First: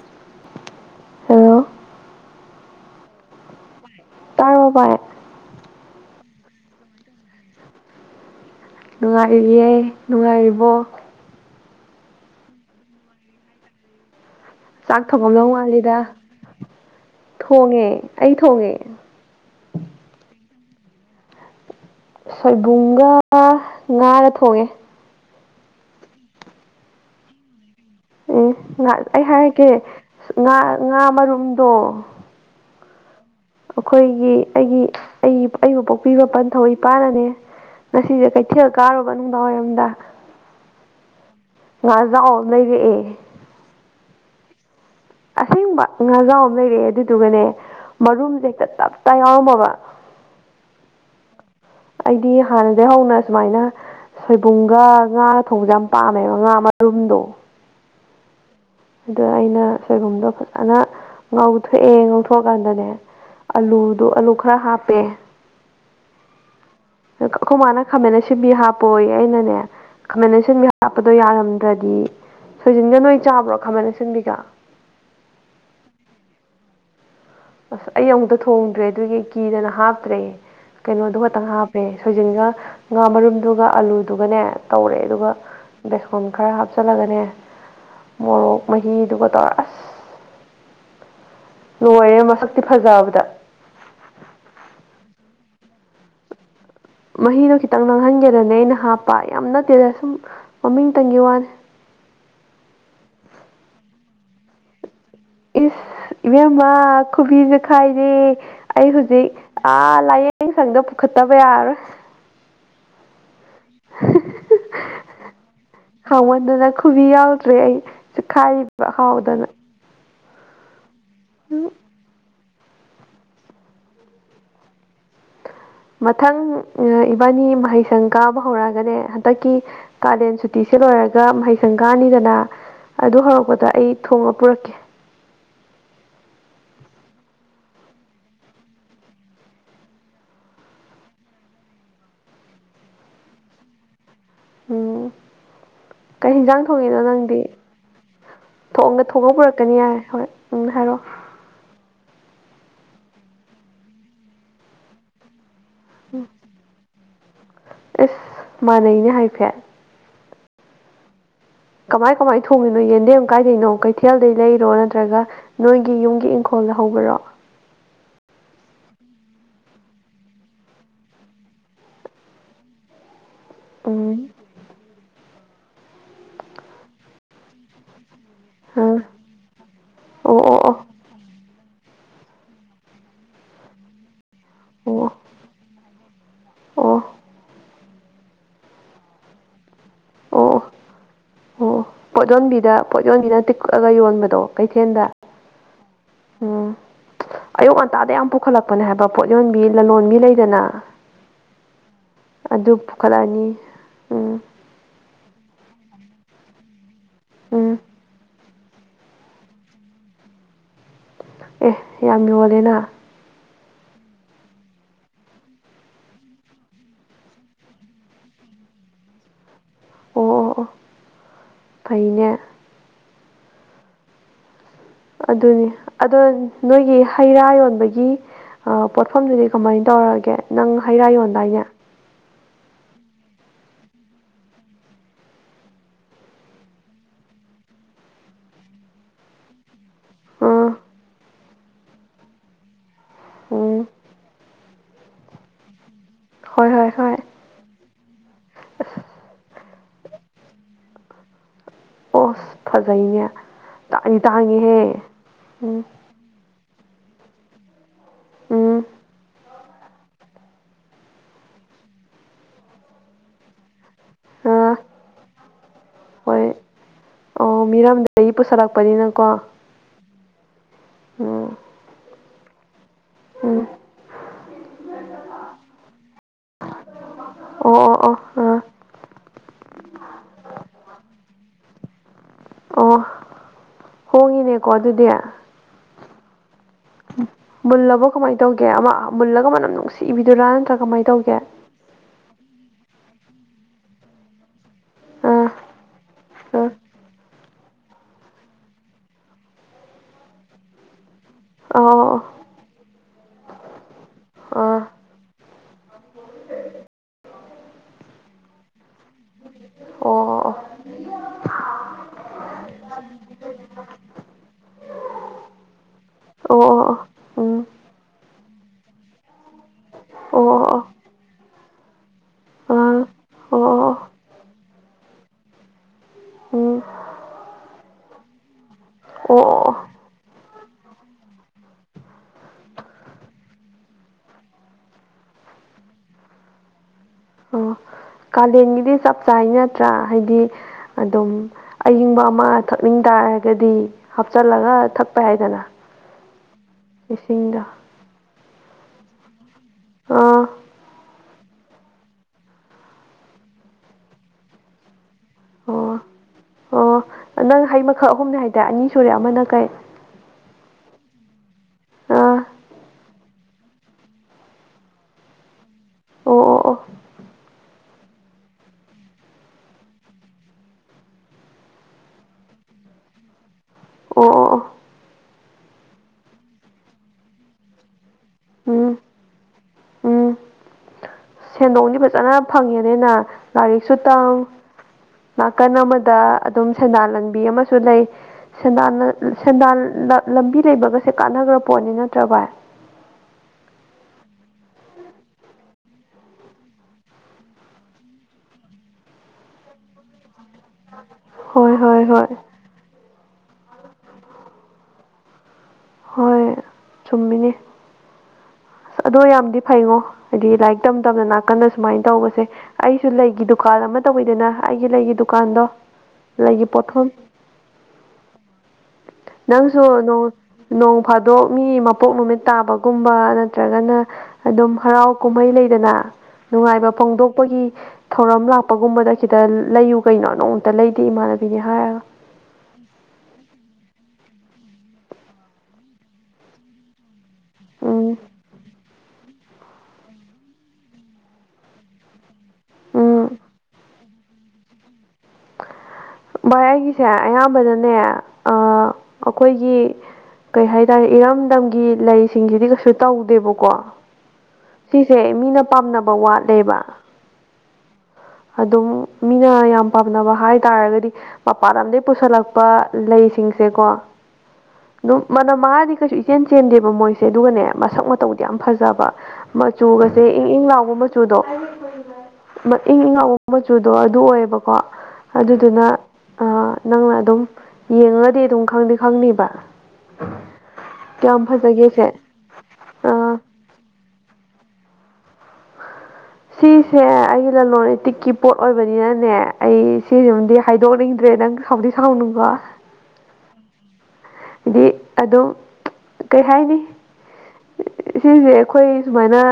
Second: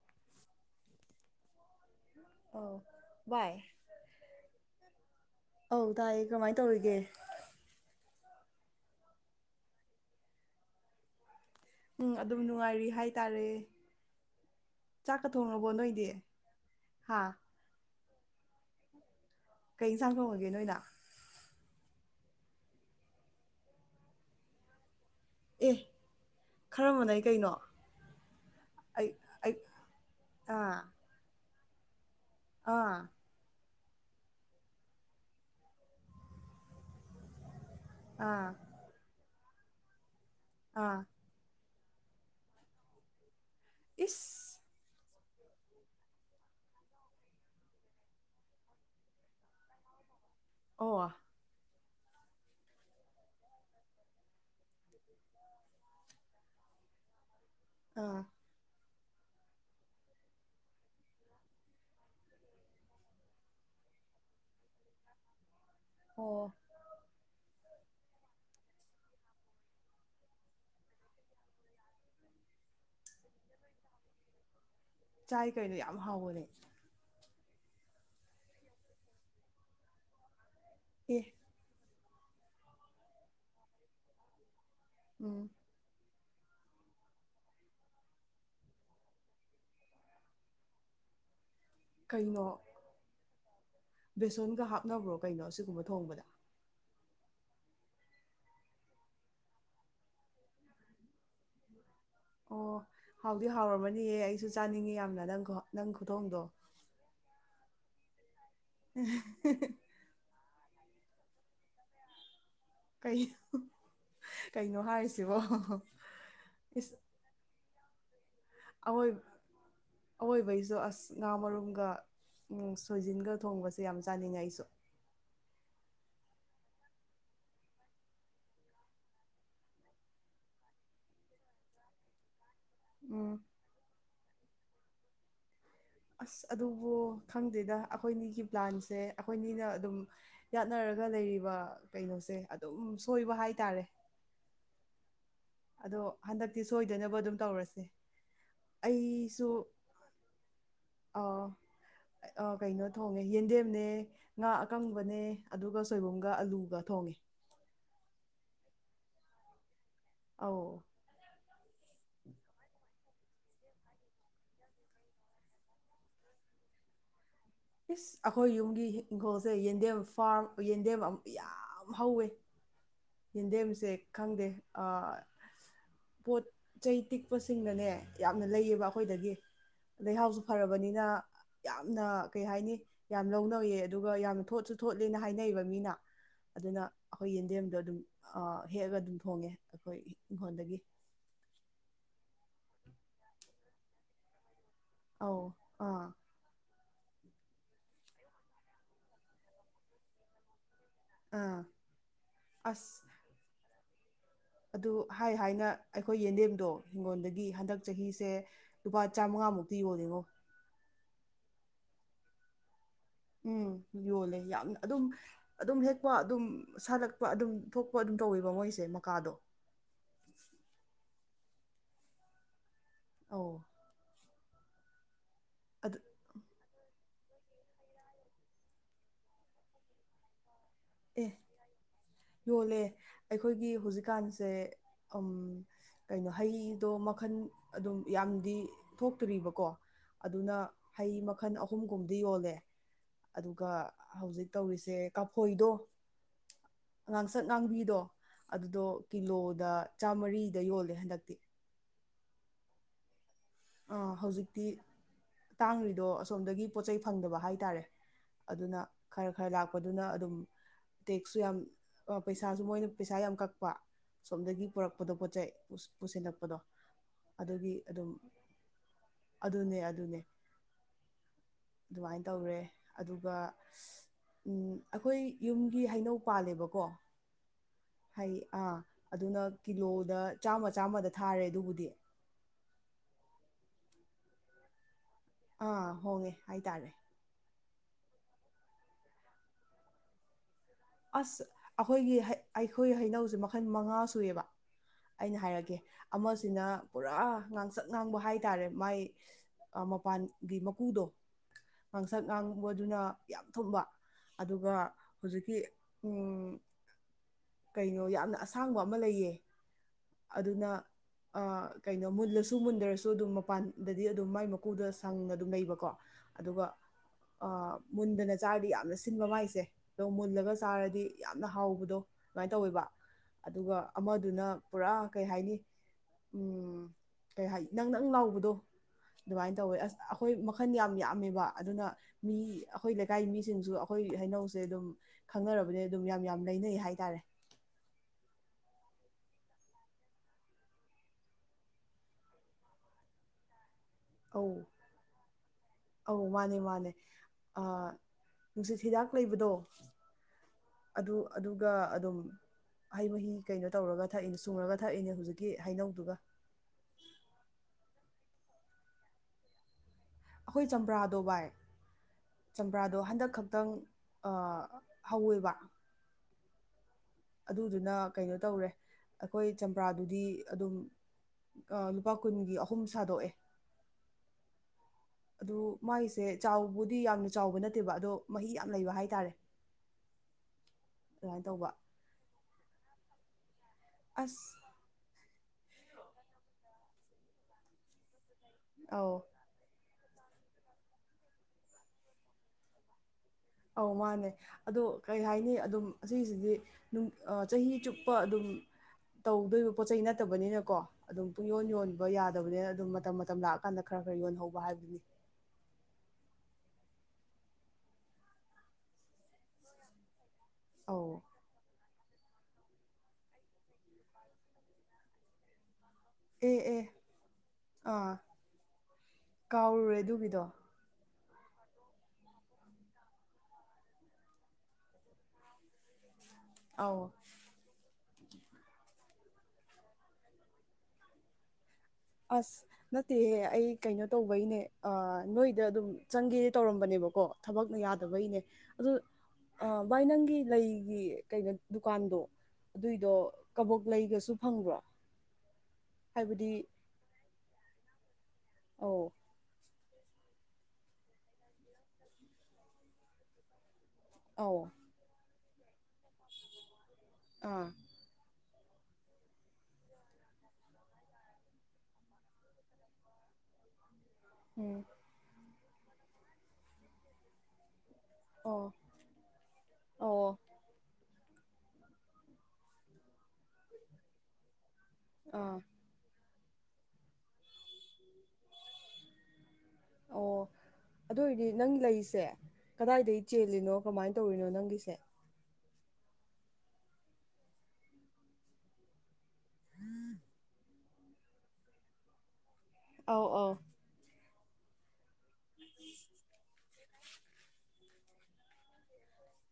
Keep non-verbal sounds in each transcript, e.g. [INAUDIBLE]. [INAUDIBLE] Hello ꯑꯥꯎ ꯕꯥꯏ ꯇꯔꯕꫭ ꯕꯥꯏ ꯑꯧ ꯇꯥꯏꯌꯦ ꯀꯃꯥꯏ ꯇꯧꯔꯤꯒꯦ ꯅꯨꯡꯉꯥꯏꯔꯤꯌꯦ ꯅꯨꯡꯉꯥꯏꯔꯤꯕꯣ ꯎꯝ ꯑꯗꯨꯝ ꯅꯨꯡꯉꯥꯏꯔꯤ ꯍꯥꯏꯇꯥꯔꯦ ꯆꯥꯛ ꯆꯥꯛꯀ ꯊꯣꯡꯉꯝꯗꯧ ꯊꯣꯡꯉꯕꯣ ꯅꯣꯏꯗꯤ ꯍꯥ ꯍꯣꯡꯉꯦ ꯑꯩ ꯊꯣꯡꯉꯦ ꯀꯩ ꯏꯆꯥꯡ ꯊꫭꯡꯉꯒꯦ ꯅꯣꯏꯅ ꯁꯣꯏꯕꯨꯝꯒ ꯉꯥꯒ ꯊꯣꯡꯉꯦ ꯑꯦ ꯈꯔ ꯃꯅꯩ ꯀꯩꯅꯣ ꯎꯝ ꯉ ꯑꯩ ꯍꯥꯏꯔꯒꯦ ꯉꯥ ꯑꯥ ꯉꯥ ꯃꯔꯨꯝꯗꯣ ꯑꯥ ꯑꯩꯈꯣꯏꯒꯤ ꯑꯩꯒꯤ ꯑꯩ ꯑꯩꯕꯨ ꯄꯣꯛꯄꯤꯕ ꯄꯟꯊꯧ ꯏꯄꯥꯅꯅꯦ ꯉꯁꯤꯁꯦ ꯑꯥ ꯀꯩꯊꯦꯜ ꯀꯥꯔꯨꯕ ꯅꯨꯡꯗꯥꯡꯋꯥꯏꯔꯝꯗ ꯑꯥ ꯉꯥꯖꯥꯎ ꯑꯝ ꯂꯩꯔꯛꯑꯦ ꯏꯁ ꯑꯁꯦꯡꯕ ꯉꯥꯖꯥꯎ ꯑꯃ ꯂꯩꯔꯛꯑꯦ ꯑꯗꯨꯗꯨꯒꯅꯦ ꯃꯔꯨꯝꯁꯦ ꯍꯦꯛꯇ ꯇꯞꯇꯥꯏ ꯌꯥꯎꯔꯝꯃꯕ ꯫ ꯑꯣ ꯑꯩꯗꯤ ꯍꯥꯟꯅꯗꯒꯤꯩ ꯍꯧꯅ ꯁꯨꯃꯥꯏꯅ ꯁꯣꯏꯕꯨꯝꯒ ꯉꯥꯒ ꯊꯣꯡꯕꯁꯦ ꯌꯥꯝ ꯄꯥꯝꯃꯦꯕ ꯉꯥ ꯃꯔꯨꯝꯗꯣ ꯫ ꯑꯥ ꯑꯗꯣ ꯑꯩꯅ ꯁꯣꯏꯕꯨꯝꯗꯣ ꯐꯖꯅ ꯉꯧꯊꯣꯛꯑꯦ ꯉꯧꯊꯣꯛꯑꯀꯥꯟꯗꯅꯦ ꯑꯂꯨꯗꯣ ꯑꯥꯂꯨ ꯈꯔ ꯍꯥꯞꯄꯦ ꯑꯣ ꯑꯩꯈꯣꯏ ꯃꯥꯅ ꯈꯥꯃꯦꯟ ꯑꯁꯤꯟꯕꯤ ꯍꯥꯞꯄꯣꯑꯦ ꯑꯩꯅꯅꯦ ꯫ ꯈꯥꯃꯦꯟ ꯑꯁꯤꯟꯕꯤ ꯍꯥꯞꯄꯗꯣ ꯌꯥꯔꯝꯗ꯭ꯔꯗꯤ ꯁꯣꯏꯖꯤꯟꯒ ꯅꯣꯏ ꯆꯥꯕ꯭ꯔꯣ ꯈꯥꯃꯦꯟ ꯑꯁꯤꯟꯕꯤꯁꯦ ꯫ ꯆꯥꯏ ꯀꯩꯅꯣ ꯌꯥꯝ ꯍꯥꯎꯕꯅꯦ ꯑꯁ ꯑꯩ ꯑꯃꯨꯛꯇ ꯊꯣꯡꯗ꯭ꯔꯦ ꯑꯗꯨꯒꯤ ꯀꯤꯗꯅ ꯍꯥꯞꯇ꯭ꯔꯦ ꯀꯩꯅꯣꯗꯨ ꯑꯦ ꯈꯛꯇꯪ ꯍꯥ ꯄꯦ ꯁꯣꯏꯖꯤꯟꯒ ꯉꯥ ꯃꯔꯨꯝꯗꯨꯒ ꯑꯂꯨꯗꯨꯒꯅꯦ ꯇꯧꯔꯦ ꯑꯗꯨꯒ ꯎꯝ ꯕꯦꯁꯣꯟ ꯈꯔ ꯍꯥꯞꯆꯤꯜꯂꯒꯅꯦ ꯃꯣꯔꯣꯛ ꯃꯍꯤꯗꯨꯒ ꯇꯧꯔ ꯑꯁ ꯫ ꯂꯣꯏꯔꯦ ꯀꯩꯅꯣ ꯃꯁꯛꯇꯤ ꯐꯖꯕꯗ ꯕꯦꯁꯣꯟꯒ ꯍꯥꯞꯅꯕ꯭ꯔꯣ ꯀꯩꯅꯣ ꯁꯣꯏꯕꯨꯝ ꯊꯣꯡꯕꯗ ꯫ ꯃꯍꯤꯗꯣ ꯈꯤꯇꯪ ꯅꯥꯡꯍꯟꯒꯦꯗꯅꯦ ꯑꯩꯅ ꯍꯥꯞꯄ ꯌꯥꯝ ꯅꯠꯇꯦꯗ ꯁꯨꯝ ꯃꯃꯤꯡꯇꯪꯒꯤ ꯋꯥꯅꯤ ꯫ ꯑꯣ ꯍꯥꯎꯗꯤ ꯍꯥꯎꯔꯝꯃꯅꯤꯌꯦ ꯑꯩꯁꯨ ꯆꯥꯅꯤꯡꯉꯦ ꯌꯥꯝꯅ ꯅꯪ ꯅꯪ ꯏꯁ ꯈꯨꯊꯣꯡꯗꯣ ꯏꯕꯦꯝꯃ ꯈꯨꯕꯤꯁꯦ ꯆꯤꯈꯥꯏꯔꯦ ꯑꯩ ꯍꯧꯖꯤꯛ ꯑꯥ ꯂꯥꯏꯌꯦ ꯏꯁꯦꯡ ꯁꯪꯗ ꯄꯨꯈꯠꯇꯕ ꯌꯥꯔꯔꯣꯏ ꯫ ꯀꯩ ꯁꯣ ꯍꯥꯎꯃꯟꯗꯅ ꯏꯁ ꯈꯨꯕꯤ ꯌꯥꯎꯗ꯭ꯔꯦ ꯑꯩ ꯫ ꯆꯈꯥꯏꯔꯤꯕ ꯑꯋꯣꯏ ꯑꯍꯥꯎꯗꯅ ꯑꯋꯣꯏꯕꯩꯁꯨ ꯑꯁ ꯉꯥ ꯃꯔꯨꯝꯒ ꯁꯣꯏꯖꯤꯟꯒ ꯊꯣꯡꯕꯁꯦ ꯌꯥꯝ ꯆꯥꯅꯤꯡꯉꯦ ꯑꯩꯁꯨ ꯫ ꯃꯊꯪ ꯏꯕꯥꯅꯤ ꯃꯍꯩꯁꯪ ꯀꯥꯕ ꯍꯧꯔꯛꯑꯒꯅꯦ ꯍꯟꯗꯛꯀꯤ ꯀꯥꯂꯦꯟ ꯁꯨꯇꯤꯁꯦ ꯂꯣꯏꯔꯒ ꯃꯍꯩꯁꯪ ꯀꯅꯤꯗꯅ ꯫ ꯑꯗꯨ ꯎꯝ ꯍꯧꯔꯛꯄꯗ ꯑꯩ ꯊꯣꯡꯉ ꯄꯨꯔꯛꯀꯦ ꯫ ꯑꯁ ꯑꯗꯨꯕꯨ ꯈꯪꯗꯦꯗ ꯑꯩꯈꯣꯏꯅꯤꯒꯤ ꯄ꯭ꯂꯥꯟꯁꯦ ꯑꯩꯈꯣꯏꯅꯤꯅ ꯑꯗꯨꯝ ꯌꯥꯠꯅꯔꯒ ꯂꯩꯔꯤꯕ ꯀꯩꯅꯣꯁꯦ ꯑꯗꯨꯝ ꯁꯣꯏꯕ ꯍꯥꯏꯇꯥꯔꯦ ꯫ [UNINTELLIGIBLE] ꯑꯗꯣ ꯀꯩ ꯍꯤꯟꯖꯥꯡ ꯍꯟꯗꯛꯇꯤ ꯁꯣꯏꯗꯅꯕ ꯑꯗꯨꯝ ꯇꯧꯔꯁꯦ ꯫ ꯊꯣꯡꯗ ꯊꯣꯡꯉꯥ ꯄꯨꯔꯛꯀꯅꯤ ꯌꯥꯔꯦ ꯍꯣꯏ ꯎꯝ ꯍꯥꯏꯔꯛꯑꯣ ꯫ ꯑꯥ ꯀꯩꯅꯣ ꯊꯣꯡꯉꯦ ꯌꯦꯟꯗꯦꯝꯅꯦ ꯉꯥ ꯑꯀꯪꯕꯅꯦ ꯫ ꯑꯗꯨꯒ ꯎꯝ ꯁꯣꯏꯕꯨꯝꯒ ꯑꯂꯨꯒ ꯊꯣꯡꯉꯦ ꯫ ꯑꯦꯁ ꯃꯥꯟꯅꯩꯅꯦ ꯍꯥꯏꯐꯦ ꯑꯧ ꯀꯃꯥꯏ ꯀꯃꯥꯏ ꯊꯣꯡꯉꯤꯅꯣ ꯌꯦꯟꯗꯦꯝ ꯀꯥꯏꯗꯅꯣ ꯀꯩꯊꯦꯜꯗꯩ ꯂꯩꯔꯣ ꯅꯠꯇ꯭ꯔꯒ ꯅꯣꯏꯒꯤ ꯌꯨꯝꯒꯤ ꯏꯪꯈꯣꯜꯗ ꯍꯧꯕꯔꯣ ꯏꯁ ꯑꯩꯈꯣꯏ ꯌꯨꯝꯒꯤ ꯏꯪꯈꯣꯜꯁꯦ ꯌꯦꯟꯗꯦꯝ ꯐꯥꯔꯝ ꯌꯦꯟꯗꯦꯝ ꯄꯥꯝꯕꯤ ꯌꯥꯝ ꯍꯧꯋꯦ ꯫ ꯌꯦꯟꯗꯦꯝꯁꯦ ꯎꯝ ꯈꯪꯗꯦ ꯄꯣꯠ ꯆꯩ ꯇꯤꯛꯄꯁꯤꯡꯅꯅꯦ ꯌꯥꯝꯅ ꯂꯩꯌꯦꯕ ꯑꯥ ꯑꯩꯈꯣꯏꯗꯒꯤ ꯫ ꯑꯣ ꯂꯩꯍꯥꯎꯁꯨ ꯑꯣ ꯑꯣ ꯐꯔꯕꯅꯤꯅ ꯌꯥꯝꯅ ꯀꯩ ꯍꯥꯏꯅꯤ ꯌꯥꯝ ꯂꯧꯅꯩꯌꯦ ꯑꯗꯨꯒ ꯌꯥꯝꯅ ꯊꯣꯠꯁꯨ ꯑꯣ ꯊꯣꯠꯂꯦꯅ ꯍꯥꯏꯅꯔꯤꯕ ꯃꯤꯅ ꯑꯗꯨꯅ ꯑꯣ ꯑꯩꯈꯣꯏ ꯌꯦꯟꯗꯦꯝꯗꯣ ꯑꯗꯨꯝ ꯫ ꯍꯦꯛꯑꯒ ꯑꯗꯨꯝ ꯊꯣꯡꯉꯦ ꯑꯩꯈꯣꯏ ꯑꯣ ꯑꯣ ꯏꯪꯈꯣꯟꯗꯒꯤ ꯑꯣ ꯄꯣꯠ ꯌꯣꯟꯕꯤꯗ ꯄꯣꯠ ꯌꯣꯟꯕꯤꯅ ꯇꯤꯀꯛꯑꯒ ꯌꯣꯟꯕꯗꯣ ꯀꯩꯊꯦꯜꯗ ꯑꯧ ꯑꯥ ꯑꯣ ꯑꯌꯨꯛ ꯉꯟꯇꯥꯗ ꯌꯥꯝ ꯄꯨꯈꯠꯂꯛꯄꯅꯦ ꯍꯥꯏꯕ ꯄꯣꯠ ꯌꯣꯟꯕꯤ ꯂꯂꯣꯟꯕꯤ ꯂꯩꯗꯅ ꯑꯥ ꯑꯗꯨ ꯑꯁ ꯄꯨꯈꯠꯂꯛꯑꯅꯤ ꯎꯝ ꯑꯗꯨ ꯍꯥꯏ ꯍꯥꯏꯅ ꯑꯩꯈꯣꯏ ꯌꯦꯟꯗꯦꯝꯗꯣ ꯍꯤꯡꯒꯣꯜꯗꯒꯤ ꯎꯝ ꯍꯟꯗꯛ ꯆꯍꯤꯁꯦ ꯫ ꯂꯨꯄꯥ ꯆꯥꯝꯃꯉꯥꯃꯨꯛꯇꯤ ꯌꯣꯜꯂꯤꯉꯣ ꯑꯦꯍ ꯌꯥꯝ ꯌꯣꯜꯂꯦꯅ ꯎꯝ ꯌꯣꯜꯂꯦ ꯌꯥꯝꯅ ꯑꯗꯨꯝ ꯑꯗꯨꯝ ꯍꯦꯛꯄ ꯑꯗꯨꯝ ꯁꯥꯠꯂꯛꯄ ꯑꯗꯨꯝ ꯊꯣꯛꯄ ꯑꯗꯨꯝ ꯇꯧꯋꯦꯕ ꯃꯣꯏꯁꯦ ꯃꯀꯥꯗꯣ ꯑꯣ ꯑꯣ ꯑꯣ ꯐꯩꯅꯦ ꯑꯧ ꯑꯗꯨꯅꯤ ꯑꯗꯨ ꯑꯗꯣ ꯅꯣꯏꯒꯤ ꯍꯩ ꯔꯥ ꯌꯣꯟꯕꯒꯤ ꯄꯣꯠꯐꯝꯗꯨꯗꯤ ꯀꯃꯥꯏꯅ ꯇꯧꯔꯒꯦ ꯅꯪ ꯍꯩꯔꯥ ꯑꯦ ꯌꯣꯟꯗꯥꯏꯅꯦ ꯌꯣꯜꯂꯦ ꯑꯩꯈꯣꯏꯒꯤ ꯍꯧꯖꯤꯛꯀꯥꯟꯁꯦ ꯎ ꯀꯩꯅꯣ ꯍꯩꯗꯣ ꯃꯈꯜ ꯑꯗꯨꯝ ꯌꯥꯝꯗꯤ ꯊꯣꯛꯇꯣꯔꯤꯕꯀꯣ ꯑꯗꯨꯅ ꯑꯥ ꯍꯩ ꯃꯈꯜ ꯑꯍꯨꯝꯒꯨꯝꯕꯗꯤ ꯌꯣꯜꯂꯦ ꯑꯗꯨꯒ ꯎꯝ ꯍꯧꯖꯤꯛ ꯇꯧꯔꯤꯁꯦ ꯀꯐꯣꯏꯗꯣ ꯍꯣꯏ ꯍꯣꯏ ꯍꯣꯏ ꯑꯉꯥꯡꯁꯪ ꯉꯥꯡꯕꯤꯗꯣ ꯑꯗꯨꯗꯣ ꯑꯁ ꯀꯤꯂꯣꯗ ꯆꯥꯃꯔꯤꯗ ꯌꯣꯜꯂꯦ ꯍꯟꯗꯛꯇꯤ ꯑꯣꯁ ꯐꯖꯩꯅꯦ ꯑꯥ ꯇꯥꯡꯗꯤ ꯍꯧꯖꯤꯛꯇꯤ ꯇꯥꯡꯉꯤꯍꯦ ꯎꯝ ꯇꯥꯡ꯭ꯔꯤꯗꯣ ꯑꯁꯣꯝꯗꯒꯤ ꯄꯣꯠ ꯆꯩꯩ ꯐꯪꯗꯕ ꯍꯥꯏꯇꯥꯔꯦ ꯑꯗꯨꯅ ꯎꯝ ꯈꯔ ꯈꯔ ꯂꯥꯛꯄꯗꯨꯅ ꯑꯗꯨꯝ ꯇꯦꯛꯁꯁꯨ ꯌꯥꯝ ꯄꯩꯁꯥꯁꯨ ꯃꯣꯏꯅ ꯄꯩꯁꯥ ꯌꯥꯝ ꯀꯛꯄ ꯁꯣꯝꯗꯒꯤ ꯑꯥ ꯄꯨꯔꯛꯄꯗꯣ ꯄꯣꯠ ꯆꯩ ꯍꯣꯏ ꯄꯨꯁꯤꯜꯂꯛꯄꯗꯣ ꯑꯣ ꯑꯗꯨꯒꯤ ꯑꯗꯨꯝ ꯃꯤꯔꯝꯗꯒꯤ ꯄꯨꯁꯜꯂꯛꯄꯅꯤꯅꯀꯣ ꯑꯗꯨꯅꯦ ꯑꯗꯨꯅꯦ ꯎꯝ ꯑꯗꯨꯃꯥꯏꯅ ꯇꯧꯔꯦ ꯑꯗꯨꯒ ꯎꯝ ꯎꯝ ꯑꯩꯈꯣꯏ ꯌꯨꯝꯒꯤ ꯍꯩꯅꯧ ꯄꯥꯜꯂꯦꯕꯀꯣ ꯑꯣ ꯑꯣ ꯑꯣ ꯍꯩ ꯑꯥ ꯑꯗꯨꯅ ꯀꯤꯂꯣꯗ ꯆꯥꯝꯃ ꯆꯥꯝꯃꯗ ꯊꯥꯔꯦ ꯑꯗꯨꯕꯨꯗꯤ ꯏꯅꯦꯀꯣ ꯑꯗꯨꯗꯤ ꯑꯥ ꯍꯣꯡꯉꯦ ꯍꯥꯏꯇꯥꯔꯦ ꯃꯨꯜꯂꯕ ꯀꯃꯥꯏꯅ ꯇꯧꯒꯦ ꯑꯃ ꯃꯨꯜꯂꯒ ꯃꯅꯝ ꯅꯨꯡꯁꯤ ꯏꯕꯤꯗꯣꯏꯔꯥ ꯅꯠꯇ꯭ꯔꯒ ꯑꯁ ꯑꯩꯈꯣꯏꯒꯤ ꯑꯩꯈꯣꯏ ꯍꯩꯅꯧꯁꯦ ꯃꯈꯜ ꯃꯉꯥ ꯁꯨꯑꯕ ꯑꯥ ꯑꯩꯅ ꯑꯥ ꯍꯥꯏꯔꯒꯦ ꯑꯃꯁꯤꯅ ꯑꯣ ꯄꯨꯔꯥ ꯉꯥꯡꯁꯪ ꯉꯥꯡꯕ ꯍꯥꯏꯇꯥꯔꯦ ꯃꯥꯏ ꯑ ꯃꯄꯥꯟꯒꯤ ꯃꯄꯨꯗꯣ ꯑꯣ ꯑꯣ ꯉꯥꯡꯁꯪ ꯉꯥꯡꯕꯗꯨꯅ ꯌꯥꯝ ꯊꯨꯝꯕ ꯑꯗꯨꯒ ꯑ ꯍꯧꯖꯤꯛꯀꯤ ꯎꯝ ꯀꯩꯅꯣ ꯌꯥꯝꯅ ꯑꯁꯥꯡꯕ ꯑꯃ ꯂꯩꯌꯦ ꯑꯣ ꯑꯗꯨꯅ ꯀꯩꯅꯣ ꯃꯨꯜꯂꯁꯨ ꯃꯨꯟꯗꯔꯁꯨ ꯑꯗꯨꯝ ꯃꯄꯥꯟꯗꯗꯤ ꯑꯗꯨꯝ ꯃꯥꯏ ꯃꯀꯨꯗ ꯁꯪꯅ ꯑꯗꯨꯝ ꯂꯩꯕꯀꯣ ꯑꯣ ꯑꯗꯨꯒ ꯑꯣ ꯎꯝ ꯃꯨꯟꯗꯅ ꯆꯥꯔꯗꯤ ꯌꯥꯝꯅ ꯁꯤꯟꯕ ꯃꯥꯏꯁꯦ ꯑꯗꯣ ꯑꯣ ꯃꯨꯜꯂꯒ ꯑꯣ ꯑꯣ ꯆꯥꯔꯗꯤ ꯌꯥꯝꯅ ꯍꯥꯎꯕꯗꯣ ꯑꯗꯨꯃꯥꯏꯅ ꯇꯧꯋꯦꯕ ꯑꯗꯨꯒ ꯑꯃꯗꯨꯅ ꯄꯨꯔꯥ ꯀꯩ ꯍꯥꯏꯅꯤ ꯎꯝ ꯀꯩ ꯍꯥꯏ ꯅꯪ ꯅꯪ ꯂꯥꯎꯕꯗꯣ ꯑꯣ ꯑꯗꯨꯃꯥꯏꯅ ꯇꯧꯋꯦ ꯑꯣ ꯑꯁ ꯑꯩꯈꯣꯏ ꯃꯈꯜ ꯌꯥꯝ ꯌꯥꯝꯃꯦꯕ ꯑꯗꯨꯅ ꯃꯤ ꯑꯩꯈꯣꯏ ꯂꯩꯀꯥꯏ ꯃꯤꯁꯤꯡꯁꯨ ꯑꯩꯈꯣꯏ ꯍꯩꯅꯧꯁꯦ ꯑꯗꯨꯝ ꯈꯪꯅꯔꯕꯅꯦ ꯑꯗꯨꯝ ꯌꯥꯝ ꯌꯥꯝꯅ ꯂꯩꯅꯩ ꯍꯥꯏꯇꯥꯔꯦ ꯑꯣ ꯀꯥꯂꯦꯟꯒꯤꯗꯤ ꯆꯞ ꯆꯥꯩ ꯅꯠꯇ꯭ꯔꯥ ꯍꯥꯏꯗꯤ ꯑꯗꯨꯝ ꯑꯏꯪꯕ ꯑꯃ ꯊꯛꯅꯤꯡ ꯇꯥꯔꯒꯗꯤ ꯑꯧ ꯍꯥꯞꯆꯤꯜꯂꯒ ꯊꯛꯄ ꯍꯥꯏꯗꯅ ꯑꯧ ꯃꯥꯅꯦ ꯃꯥꯅꯦ ꯏꯁꯤꯡꯗꯣ ꯅꯨꯡꯁꯤꯠ ꯍꯤꯗꯥꯛ ꯂꯩꯕꯗꯣ ꯑꯥ ꯑꯗꯨ ꯑꯗꯨꯒ ꯑꯗꯨꯝ ꯍꯩ ꯃꯍꯤ ꯀꯩꯅꯣ ꯇꯧꯔꯒ ꯊꯛꯏꯅꯦ ꯁꯨꯔꯒ ꯊꯛꯏꯅꯦ ꯍꯧꯖꯤꯛꯀꯤ ꯑꯣ ꯍꯩꯅꯧꯗꯨꯒ ꯑꯣ ꯅꯪ ꯍꯥꯏ ꯃꯈꯜ ꯑꯍꯨꯝꯅꯦ ꯍꯥꯏꯗꯥꯏ ꯑꯅꯤ ꯁꯨꯔꯦ ꯑꯃꯅ ꯀꯩ ꯑꯩꯈꯣꯏ ꯆꯝꯄ꯭ꯔꯥꯗꯣ ꯚꯥꯏ ꯑꯥ ꯆꯝꯄ꯭ꯔꯥꯗꯣ ꯍꯟꯗꯛ ꯈꯛꯇꯪ ꯍꯧꯋꯦꯕ ꯑꯣ ꯑꯣ ꯑꯣ ꯑꯗꯨꯗꯨꯅ ꯀꯩꯅꯣ ꯇꯧꯔꯦ ꯑꯩꯈꯣꯏ ꯆꯝꯄ꯭ꯔꯥꯗꯨꯗꯤ ꯑꯗꯨꯝ ꯂꯨꯄꯥ ꯀꯨꯟꯒꯤ ꯑꯍꯨꯝ ꯁꯥꯗꯣꯛꯑꯦ ꯑꯣ ꯑꯣ ꯑꯗꯨ ꯃꯥꯒꯤꯁꯦ ꯆꯥꯎꯕꯨꯗꯤ ꯌꯥꯝꯅ ꯆꯥꯎꯕ ꯅꯠꯇꯦꯕ ꯑꯗꯣ ꯃꯍꯤ ꯌꯥꯝ ꯂꯩꯕ ꯎꯝ ꯍꯥꯏꯇꯥꯔꯦ ꯎꯝ ꯑꯗꯨꯃꯥꯏꯅ ꯇꯧꯕ ꯁꯦꯟꯗꯣꯡꯗꯤ ꯐꯖꯅ ꯐꯪꯉꯦꯅꯦꯅ ꯂꯥꯏꯔꯤꯛꯁꯨ ꯇꯪ ꯑꯁ ꯅꯥꯀꯟ ꯑꯃꯗ ꯑꯗꯨꯝ ꯁꯦꯟꯗꯥꯟ ꯂꯟꯕꯤ ꯑꯃꯁꯨ ꯂꯩ ꯁꯦꯟꯗꯥꯟ ꯑꯧ ꯁꯦꯟꯗꯥꯟ ꯂꯝꯕꯤ ꯂꯩꯕꯒꯁꯦ ꯀꯥꯟꯅꯈ꯭ꯔ ꯄꯣꯠꯅꯤ ꯅꯠꯇ꯭ꯔ ꯚꯥꯏ ꯑꯧ ꯃꯥꯅꯦ ꯑꯗꯣ ꯀꯔꯤ ꯍꯥꯏꯅꯤ ꯑꯗꯨꯝ ꯑꯁꯤꯁꯤꯗꯤ ꯆꯍꯤ ꯆꯨꯞꯄ ꯑꯗꯨꯝ ꯇꯧꯗꯣꯏꯕ ꯄꯣꯠ ꯆꯩ ꯅꯠꯇꯕꯅꯤꯅ ꯀꯣ ꯑꯗꯨꯝ ꯄꯨꯡ ꯌꯣꯟ ꯍꯣꯏ ꯍꯣꯏ ꯌꯣꯟꯕ ꯍꯣꯏ ꯌꯥꯗꯕꯅꯤꯅ ꯑꯗꯨꯝ ꯃꯇꯝ ꯃꯇꯝ ꯂꯥꯛꯑꯀꯥꯟꯗ ꯈꯔ ꯈꯔ ꯌꯣꯟꯍꯧꯕ ꯍꯥꯏꯕꯗꯨꯅꯤ ꯍꯣꯏ ꯆꯨꯝꯃꯤꯅꯤ ꯑꯗꯣ ꯌꯥꯝꯗꯤ ꯐꯩꯉꯣ ꯍꯥꯏꯗꯤ ꯂꯥꯏꯔꯤꯛ ꯇꯝ ꯑꯧ ꯇꯝꯅ ꯥꯛ ꯀꯗ ꯁꯨꯃꯥꯏꯅ ꯇꯧꯕꯁꯦ ꯑꯩꯁꯨ ꯂꯩꯒꯤ ꯗꯨꯀꯥꯟ ꯑꯃ ꯇꯧꯕꯋꯤꯗꯅ ꯑꯩꯒꯤ ꯂꯩꯒꯤ ꯗꯨꯀꯥꯟꯗꯣ ꯑꯦ ꯂꯩꯒꯤ ꯑꯦ ꯄꯣꯠꯊꯣꯟ ꯑꯥ ꯅꯪꯁꯨ ꯀꯥꯎꯔꯨꯔꯦ ꯑꯗꯨꯒꯤꯗꯣ ꯅꯣꯡ ꯐꯥꯗꯣꯛ ꯃꯤ ꯃꯄꯣꯛ ꯅꯨꯃꯤꯠ ꯇꯥꯕꯒꯨꯝꯕ ꯅꯠꯇ꯭ꯔꯒꯅ ꯑꯗꯨꯝ ꯍꯔꯥꯎ ꯀꯨꯝꯍꯩ ꯂꯩꯗꯅ ꯅꯨꯡꯉꯥꯏꯕ ꯑꯧ ꯐꯣꯡꯗꯣꯛꯄꯒꯤ ꯊꯧꯔꯝ ꯂꯥꯛꯄꯒꯨꯝꯕꯗ ꯈꯤꯇ ꯂꯩꯌꯨ ꯀꯩꯅꯣ ꯅꯣꯡꯃꯇ ꯂꯩꯇꯦ ꯏꯃꯥꯟꯅꯕꯤꯅꯤ ꯍꯥꯏꯔꯒ ꯑꯁ ꯅꯠꯇꯦꯍꯦ ꯑꯩ ꯀꯩꯅꯣ ꯇꯧꯕꯩꯅꯦ ꯅꯣꯏꯗ ꯑꯗꯨꯝ ꯆꯪꯒꯦ ꯇꯧꯔꯝꯕꯅꯦꯕꯀꯣ ꯊꯕꯛꯅ ꯎꯝ ꯌꯥꯗꯕꯩꯅꯦ ꯑꯗꯨ ꯑ ꯚꯥꯏ ꯅꯪꯒꯤ ꯂꯩꯒꯤ ꯀꯩꯅꯣ ꯗꯨꯀꯥꯟꯗꯣ ꯑꯗꯨꯏꯗꯣ ꯎꯝ ꯀꯕꯣꯛ ꯂꯩꯒꯁꯨ ꯐꯪꯕ꯭ꯔꯥ ꯚꯥꯏ ꯑꯩꯒꯤꯁꯦ ꯑꯌꯥꯝꯕꯅꯅꯦ ꯑꯥ ꯑꯧ ꯑꯩꯈꯣꯏꯒꯤ ꯀꯩ ꯍꯥꯏꯇꯥꯔꯦ ꯏꯔꯝꯗꯝꯒꯤ ꯂꯩꯁꯤꯡꯁꯤꯗꯤ ꯀꯩꯁꯨ ꯇꯧꯗꯦꯕꯀꯣ ꯑ ꯁꯤꯁꯦ ꯃꯤꯅ ꯄꯥꯝꯅꯕ ꯋꯥꯠꯂꯦꯕ ꯑꯥ ꯑꯗꯨꯝ ꯃꯤꯅ ꯌꯥꯝ ꯄꯥꯝꯅꯕ ꯍꯥꯏ ꯇꯥꯔꯒꯗꯤ ꯃꯄꯥꯟ ꯂꯝꯗꯒꯤ ꯄꯨꯁꯜꯂꯛꯄ ꯂꯩꯁꯤꯡꯁꯦꯀꯣ ꯎꯝ ꯑꯗꯨꯝ ꯃꯅꯝ ꯃꯉꯥꯗꯤ ꯀꯩꯁꯨ ꯏꯆꯦꯟ ꯆꯦꯟꯗꯦꯕ ꯃꯣꯏꯁꯦ ꯑꯗꯨꯒꯅꯦ ꯃꯁꯛ ꯇꯧꯗꯤ ꯌꯥꯝ ꯑꯣ ꯐꯖꯕ ꯃꯆꯨꯒꯁꯦ ꯑꯣ ꯏꯪ ꯏꯪ ꯂꯥꯎꯕ ꯃꯆꯨ ꯃꯆꯨꯗꯣ ꯏꯪ ꯏꯪ ꯂꯥꯎꯕ ꯃꯆꯨꯗꯣ ꯑꯗꯨ ꯑꯣꯏꯌꯦꯕꯀꯣ ꯑꯥ ꯑꯗꯨꯗꯨꯅ ꯅꯪꯅ ꯑꯗꯨꯝ ꯌꯦꯡꯉꯒꯗꯤ ꯑꯗꯨꯝ ꯈꯪꯗꯤ ꯈꯪꯅꯤꯕ ꯑꯣ ꯑꯗꯨ ꯀꯌꯥꯝ ꯑꯣꯏꯔꯗꯤ ꯅꯪ ꯐꯖꯒꯦꯁꯦ ꯂꯩꯁꯦ ꯀꯗꯥꯏꯗꯒꯤ ꯑ, ꯆꯦꯜꯂꯤꯅꯣ ꯀꯃꯥꯏꯅ ꯇꯧꯔꯤꯅꯣ ꯅꯪꯒꯤꯁꯦ ꯁꯤꯁꯦ ꯑꯩꯒꯤ ꯂꯂꯣꯟ ꯏꯇꯤꯛꯀꯤ ꯄꯣꯠ ꯑꯣꯏꯕꯅꯤꯅꯅꯦ ꯑꯩ ꯁꯤꯁꯤꯃꯗꯤ ꯈꯥꯏꯗꯣꯛꯅꯤꯡꯗ꯭ꯔꯦ ꯅꯪ ꯁꯥꯎꯗꯤ ꯁꯥꯎꯅꯤꯡꯀꯣ ꯑꯥꯎ ꯑꯥꯎ ꯍꯥꯏꯗꯤ ꯑꯗꯨꯝ ꯀꯩ ꯍꯥꯏꯅꯤ ꯁꯤꯁꯦ ꯑꯩꯈꯣꯏ ꯁꯨꯃꯥꯏꯅ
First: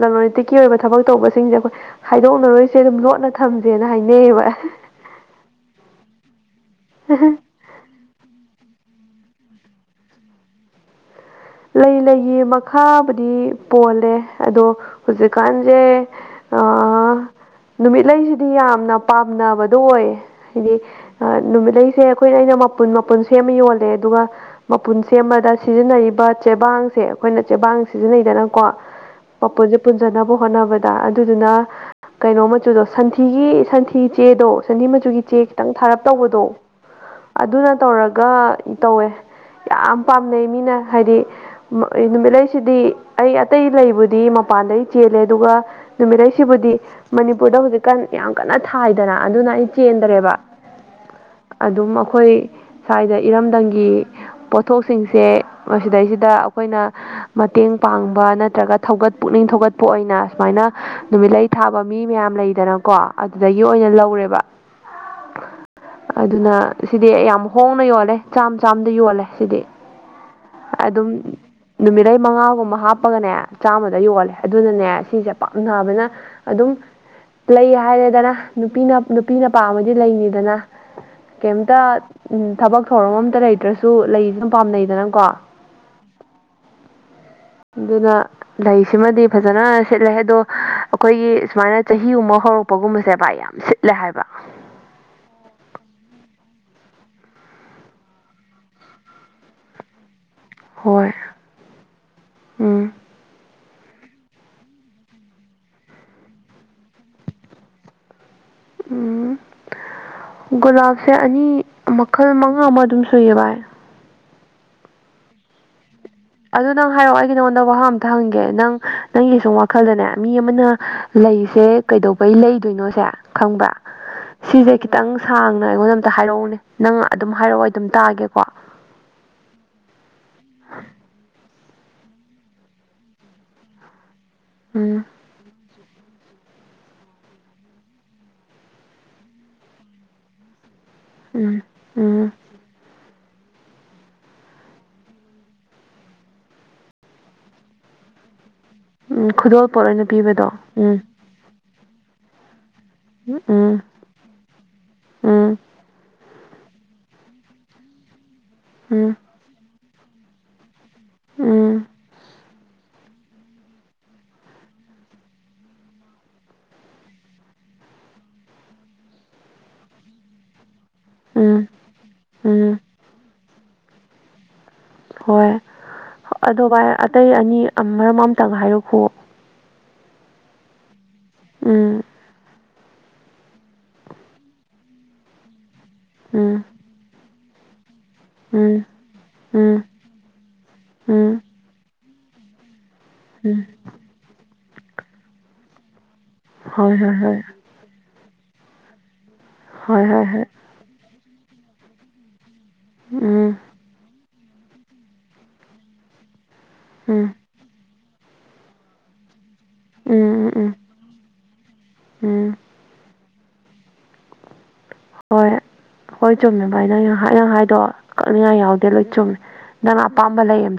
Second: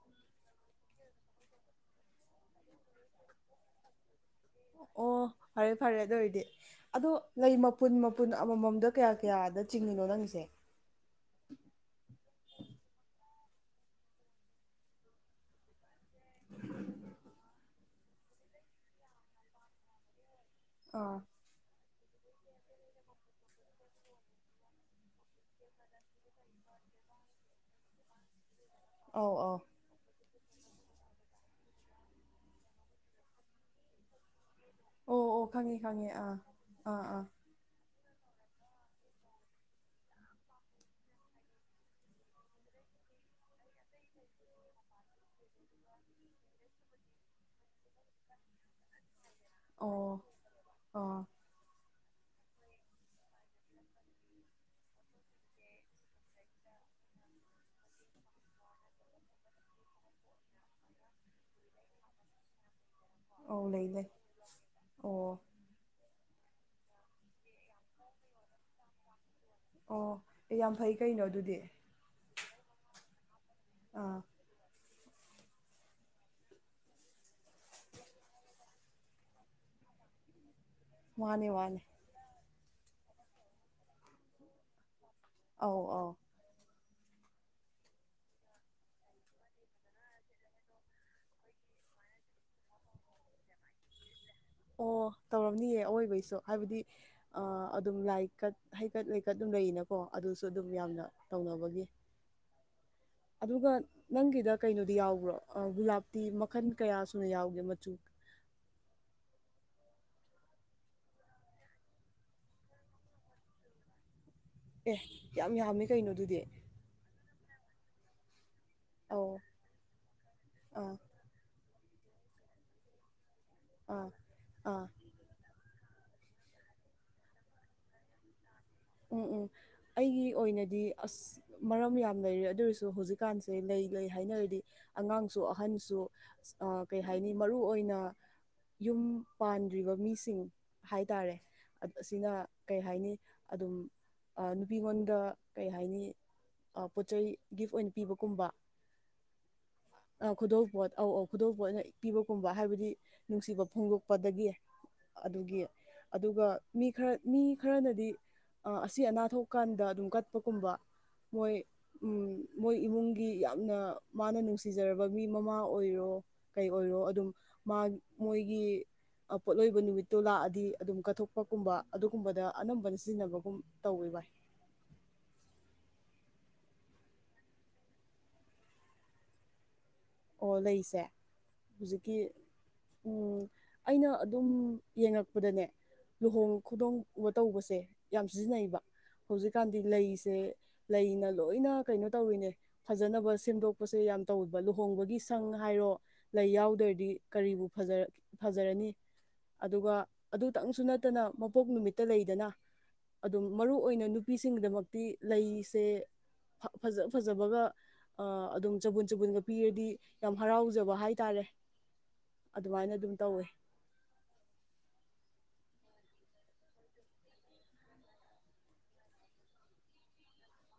ꯂꯂꯣꯟ ꯏꯇꯤꯛꯀꯤ ꯑꯣꯏꯕ ꯊꯕꯛ ꯇꯧꯕꯁꯤꯡꯁꯦ ꯑꯩꯈꯣꯏ ꯍꯥꯏꯗꯣꯛꯅꯔꯣꯏꯁꯦ ꯑꯗꯨꯝ ꯂꯣꯠꯅ ꯊꯝꯁꯦꯅ ꯍꯥꯏꯅꯩꯌꯦꯕ ꯑꯦ ꯑꯣ ꯐꯔꯦ ꯐꯔꯦ ꯑꯗꯨ ꯑꯣꯏꯔꯗꯤ ꯑꯗꯣ ꯂꯩ ꯀꯨꯟ ꯃꯄꯨꯟ ꯑꯃꯃꯝꯗ ꯀꯌꯥ ꯀꯌꯥꯗ ꯆꯤꯡꯉꯤꯅꯣ ꯅꯪꯁꯦ ꯂꯩ ꯂꯩꯒꯤ ꯃꯈꯥꯕꯨꯗꯤ ꯄꯣꯜꯂꯦ ꯑꯗꯣ ꯍꯧꯖꯤꯛꯀꯥꯟꯁꯦ [INAUDIBLE] ꯅꯨꯃꯤꯠꯂꯩꯁꯤꯗꯤ ꯌꯥꯝꯅ ꯄꯥꯝꯅꯕꯗꯣ ꯑꯣꯏꯌꯦ ꯍꯥꯏꯗꯤ ꯑꯥ ꯑ ꯅꯨꯃꯤꯠ ꯂꯩꯁꯦ ꯑꯩꯈꯣꯏꯅ ꯑꯩꯅ ꯃꯄꯨꯟ ꯃꯄꯨꯟ ꯁꯦꯝꯃ ꯌꯣꯜꯂꯦ ꯑꯗꯨꯒ ꯃꯄꯨꯟ ꯁꯦꯝꯕꯗ ꯁꯤꯖꯤꯟꯅꯔꯤꯕ ꯆꯦꯕꯥꯡꯁꯦ ꯑꯩꯈꯣꯏꯅ ꯆꯦꯕꯥꯡ ꯁꯤꯖꯤꯟꯅꯩꯗꯅꯀꯣ ꯑꯧ ꯑꯧ ꯃꯄꯨꯟꯖꯦ ꯄꯨꯟꯖꯅꯕ ꯍꯣꯠꯅꯕꯗ ꯑꯗꯨꯗꯨꯅ ꯀꯩꯅꯣ ꯃꯆꯨꯗꯣ ꯁꯟꯊꯤꯒꯤ ꯁꯟꯊꯤ ꯆꯦꯗꯣ ꯁꯟꯊꯤ ꯑꯣ ꯃꯆꯨꯒꯤ ꯑꯣ ꯆꯦ ꯈꯤꯇꯪ ꯈꯪꯉꯦ ꯊꯥꯔꯞ ꯈꯪꯉꯦ ꯑꯥ ꯇꯧꯕꯗꯣ ꯑꯥ ꯑꯥ ꯑꯗꯨꯅ ꯇꯧꯔꯒ ꯇꯧꯋꯦ ꯌꯥꯝ ꯄꯥꯝꯅꯩ ꯃꯤꯅ ꯍꯥꯏꯗꯤ ꯃꯛꯑ ꯅꯨꯃꯤꯠꯂꯩꯁꯤꯗꯤ ꯑꯩ ꯑꯇꯩ ꯂꯩꯕꯨꯗꯤ ꯃꯄꯥꯟꯗꯩ ꯆꯦꯜꯂꯦ ꯑꯗꯨꯒ ꯅꯨꯃꯤꯠꯂꯩꯁꯤꯕꯨꯗꯤ ꯃꯅꯤꯄꯨꯔꯗ ꯍꯨꯖꯤꯛꯀꯥꯟ ꯌꯥꯝ ꯀꯟꯅ ꯊꯥꯏꯗꯅ ꯑꯗꯨꯅ ꯑꯩ ꯑꯣ ꯆꯦꯟꯗ꯭ꯔꯦꯕ ꯑꯥ ꯑꯗꯨꯝ ꯑꯩꯈꯣꯏ ꯁ꯭ꯋꯥꯏꯗ ꯏꯔꯝꯗꯝꯒꯤ ꯄꯣꯠꯊꯣꯛꯁꯤꯡꯁꯦ ꯃꯁꯤꯗꯩꯁꯤ ꯗ ꯑꯩꯈꯣꯏꯅ ꯃꯇꯦꯡ ꯄꯥꯡꯕ ꯅꯠꯇ꯭ꯔꯒ ꯊꯧꯒꯠ ꯄꯨꯛꯅꯤꯡ ꯊꯧꯒꯠꯄ ꯑꯣꯏꯅ ꯁꯨꯃꯥꯏꯅ ꯅꯨꯃꯤꯠꯂꯩ ꯊꯥꯕ ꯃꯤ ꯃꯌꯥꯝ ꯂꯩꯗꯅꯀꯣ ꯑꯗꯨꯗꯒꯤ ꯑꯧ ꯂꯩ ꯑꯣꯏꯅ ꯂꯩ ꯂꯧꯔꯦꯕ ꯑꯣ ꯑꯗꯨꯅ ꯁꯤꯗꯤ ꯌꯥꯝ ꯍꯣꯡꯅ ꯌꯣꯜꯂꯦ ꯆꯥꯝ ꯆꯥꯝꯃꯗ ꯌꯣꯜꯂꯦ ꯁꯤꯗꯤ ꯑꯣ ꯑꯦ ꯌꯥꯝ ꯐꯩ ꯑꯗꯨꯝ ꯀꯩꯅꯣ ꯑꯗꯨꯗꯤ ꯅꯨꯃꯤꯠ ꯂꯩꯩ ꯃꯉꯥꯒꯨꯝꯕ ꯍꯥꯞꯄꯒꯅꯦ ꯆꯥꯝꯃꯗ ꯑꯥ ꯌꯣꯜꯂꯦ ꯑꯗꯨꯅꯅꯦ ꯁꯤꯖꯦ ꯄꯥꯝꯅꯕꯅ ꯑꯗꯨꯝ ꯂꯩ ꯍꯥꯏꯔꯦꯗꯅ ꯅꯨꯄꯤꯅ ꯅꯨꯄꯤꯅ ꯄꯥꯝꯃꯗꯤ ꯂꯩꯅꯤꯗꯅ꯫ ꯃꯥꯅꯦ ꯀꯩꯝꯇ ꯃꯥꯅꯦ ꯎꯝ ꯊꯕꯛ ꯊꯧꯔꯝ ꯑꯝꯇ ꯂꯩꯇ꯭ꯔꯁꯨ ꯂꯩꯗꯤ ꯑꯗꯨ ꯄꯥꯝꯅꯩꯗꯅꯀꯣ꯫ ꯑꯥꯎ ꯑꯥꯎ ꯑꯗꯨꯅ ꯂꯩꯁꯤꯃꯗꯤ ꯐꯖꯅ ꯁꯤꯠꯂꯦ ꯑꯗꯣ ꯑꯈꯣꯏꯒꯤ ꯁꯨꯃꯥꯏꯅ ꯆꯍꯤꯒꯨꯝꯕ ꯍꯧꯔꯛꯄꯒꯨꯝꯕꯁꯦ ꯕꯌꯥ ꯁꯤꯠꯂꯦ ꯍꯥꯏꯕ ꯑꯣ ꯇꯧꯔꯝꯅꯤꯌꯦ ꯑꯋꯣꯏꯕꯩꯁꯨ ꯍꯥꯏꯕꯗꯤ ꯑ ꯑꯗꯨꯝ ꯂꯥꯏꯀꯠ ꯍꯩꯀꯠ ꯂꯩꯀꯠ ꯑꯗꯨꯝ ꯂꯩꯔꯤꯅꯀꯣ ꯑꯗꯨꯁꯨ ꯑꯗꯨꯝ ꯌꯥꯝꯅ ꯍꯣꯏ ꯇꯧꯅꯕꯒꯤ ꯎꯝ ꯑꯗꯨꯒ ꯅꯪꯒꯤꯗ ꯀꯩꯅꯣꯗꯤ ꯌꯥꯎꯕ꯭ꯔꯣ ꯑꯥ ꯒꯨꯂꯥꯞꯇꯤ ꯃꯈꯟ ꯀꯌꯥ ꯁꯨꯅ ꯌꯥꯎꯒꯦ ꯃꯆꯨ ꯎꯝ ꯒꯨꯂꯥꯞꯁꯦ ꯑꯅꯤ ꯃꯈꯜ ꯃꯉꯥ ꯃꯨꯛ ꯑꯗꯨꯝ ꯁꯨꯏꯌꯦ ꯚꯥꯏ ꯑꯦ ꯌꯥꯝ ꯌꯥꯝꯃꯤ ꯀꯩꯅꯣ ꯑꯗꯨꯗꯤ ꯑꯗꯨ ꯅꯪ ꯍꯥꯏꯔꯛꯑꯣ ꯑꯩꯗꯤ ꯅꯉꯣꯟꯗ ꯋꯥꯍꯪ ꯑꯝꯇ ꯍꯪꯒꯦ ꯅꯪ ꯑꯧ ꯅꯪꯒꯤ ꯁꯨꯝ ꯋꯥꯈꯜꯗꯅꯦ ꯃꯤ ꯑꯃꯅ ꯑꯥ ꯂꯩꯁꯦ ꯀꯩꯗꯧꯕꯩ ꯂꯩꯗꯣꯏꯅꯣꯁꯦ ꯈꯪꯕ꯭ꯔ ꯑꯥ ꯁꯤꯁꯦ ꯑꯥ ꯈꯤꯇꯪ ꯁꯥꯡꯅ ꯑꯩꯉꯣꯟꯗ ꯑꯝꯇ ꯍꯥꯏꯔꯛꯎꯅꯦ ꯅꯪ ꯑꯗꯨꯝ ꯍꯥꯏꯔꯛꯑꯣ ꯑꯩ ꯑꯗꯨꯝ ꯇꯥꯒꯦꯀꯣ꯫ ꯎꯝ ꯎꯝ ꯑꯩꯒꯤ ꯑꯣꯏꯅꯗꯤ ꯑꯁ ꯃꯔꯝ ꯌꯥꯝꯅ ꯂꯩꯔꯦ ꯑꯗꯨ ꯑꯣꯏꯔꯁꯨ ꯍꯧꯖꯤꯛꯀꯥꯟꯁꯦ ꯂꯩ ꯂꯩ ꯍꯥꯏꯅꯔꯗꯤ ꯎꯝ ꯑꯉꯥꯡ ꯁꯨ ꯑꯍꯟꯁꯨ ꯁ ꯀꯩ ꯍꯥꯏꯅꯤ ꯃꯔꯨ ꯑꯣꯏꯅ ꯌꯨꯝ ꯄꯥꯟꯗ꯭ꯔꯤꯕ ꯃꯤꯁꯤꯡ ꯍꯥꯏꯇꯥꯔꯦ ꯎꯝ ꯑꯠ ꯎꯝ ꯑꯁꯤꯅ ꯀꯩ ꯍꯥꯏꯅꯤ ꯑꯗꯨꯝ ꯑꯥ ꯅꯨꯄꯤꯉꯣꯟꯗ ꯀꯩ ꯍꯥꯏꯅꯤ ꯑꯥ ꯄꯣꯠꯆꯩ ꯒꯤꯐ ꯑꯣꯏꯅ ꯄꯤꯕꯒꯨꯝꯕ ꯎꯝ ꯈꯨꯗꯣꯜꯄꯣꯠ ꯑꯣꯏꯅ ꯄꯤꯕꯗꯣ ꯎꯝ ꯈꯨꯗꯣꯜ ꯄꯣꯠ ꯑꯣꯏꯅ ꯄꯤꯕꯒꯨꯝꯕ ꯍꯥꯏꯕꯗꯤ ꯅꯨꯡꯁꯤꯕ ꯎꯝ ꯐꯣꯡꯗꯣꯛꯄꯗꯒꯤ ꯎꯝ ꯑꯗꯨꯒꯤ ꯑꯗꯨꯒ ꯃꯤ ꯈꯔ ꯃꯤ ꯈꯔꯅꯗꯤ ꯑ ꯑꯁꯤ ꯎꯝ ꯑꯅꯥ ꯊꯣꯛꯄ ꯀꯥꯟꯗ ꯑꯗꯨꯝ ꯀꯠꯄꯒꯨꯝꯕ ꯃꯣꯏ ꯎꯝ ꯎꯝ ꯃꯣꯏ ꯏꯃꯨꯡꯒꯤ ꯌꯥꯝꯅ ꯃꯥꯅ ꯅꯨꯡꯁꯤ ꯁꯤꯖꯔꯕ ꯃꯤ ꯃꯃꯥ ꯑꯣꯏꯔꯣ ꯀꯩ ꯑꯣꯏꯔꯣ ꯑꯗꯨꯝ ꯃꯥ ꯃꯣꯏꯒꯤ ꯑꯥ ꯄꯣꯠꯂꯣꯏꯕ ꯅꯨꯃꯤꯠꯇꯣ ꯂꯥꯛꯑꯗꯤ ꯑꯗꯨꯝ ꯀꯠꯊꯣꯛ ꯄ ꯎꯝ ꯀꯨꯝꯕ ꯑꯗꯨꯒꯨꯝꯕꯗ ꯎꯝ ꯑꯅꯝꯕꯅ ꯁꯤꯖꯤꯟꯅꯕꯒꯨꯝ ꯇꯧꯋꯤ ꯚꯥꯏ ꯍꯣꯏ ꯑꯗꯣ ꯚꯥꯏ ꯑꯇꯩ ꯑꯅꯤ ꯑ ꯃꯔꯝ ꯑꯝꯇꯪ ꯍꯥꯏꯔꯛꯈꯨꯑꯣ ꯑꯣ ꯂꯩꯁꯦ ꯎꯝ ꯍꯨꯖꯤꯛꯀꯤ ꯎꯝ ꯑꯩꯅ ꯑꯗꯨꯝ ꯌꯦꯡꯉꯛꯄꯗꯅꯦ ꯂꯨꯍꯣꯡ ꯎꯝ ꯈꯨꯗꯣꯡ ꯇꯧꯕꯁꯦ ꯌꯥꯝ ꯎꯝ ꯁꯤꯖꯤꯟꯅꯩꯕ ꯎꯝ ꯍꯧꯖꯤꯛꯀꯥꯟꯗꯤ ꯂꯩꯁꯦ ꯂꯩꯅ ꯎꯝ ꯂꯣꯏꯅ ꯀꯩꯅꯣ ꯇꯧꯔꯤꯅꯦ ꯐꯖꯅꯕ ꯎꯝ ꯁꯦꯝꯗꯣꯛꯄꯁꯦ ꯌꯥꯝ ꯇꯧꯕꯕ ꯂꯨꯍꯣꯡꯕꯒꯤ ꯁꯪ ꯍꯥꯏꯔꯣ ꯂꯩ ꯍꯣꯏ ꯍꯣꯏ ꯌꯥꯎꯗꯔꯗꯤ ꯍꯣꯏ ꯀꯔꯤꯕꯨ ꯐꯖꯔꯅꯤ ꯍꯣꯏ ꯑꯗꯨꯒ ꯍꯣꯏ ꯍꯣꯏ ꯑꯗꯨꯇꯪꯁꯨ ꯅꯠ ꯅꯠꯇꯅ ꯃꯄꯣꯛ ꯅꯨꯃꯤꯠꯇ ꯂꯩꯗꯅ ꯑꯗꯨꯝ ꯎꯝ ꯃꯔꯨ ꯑꯣꯏꯅ ꯅꯨꯄꯤꯁꯤꯡꯒꯤꯗꯃꯛꯇꯤ ꯂꯩꯁꯦ ꯐꯖ ꯎꯝ ꯐꯖꯕꯒ ꯑ ꯑꯗꯨꯝ ꯆꯕꯨꯟ ꯆꯕꯨꯟꯒ ꯄꯤꯔꯗꯤ ꯎꯝ ꯌꯥꯝ ꯎꯝ ꯎꯝ ꯍꯔꯥꯎꯖꯕ ꯍꯥꯏꯇꯥꯔꯦ ꯎꯝ ꯑꯗꯨꯃꯥꯏꯅ ꯑꯗꯨꯝ ꯇꯧꯋꯦ ꯍꯣꯏ ꯍꯣꯏ ꯆꯨꯝꯃꯦ ꯚꯥꯏ ꯅꯪ ꯍꯥꯏꯅ ꯍꯥꯏꯗꯣ ꯀꯛꯅꯤꯡꯉꯥꯏ ꯌꯥꯎꯗꯦ ꯂꯣꯏ ꯆꯨꯝꯃꯦ ꯅꯪ ꯑꯄꯥꯝꯕ ꯂꯩ ꯑꯗ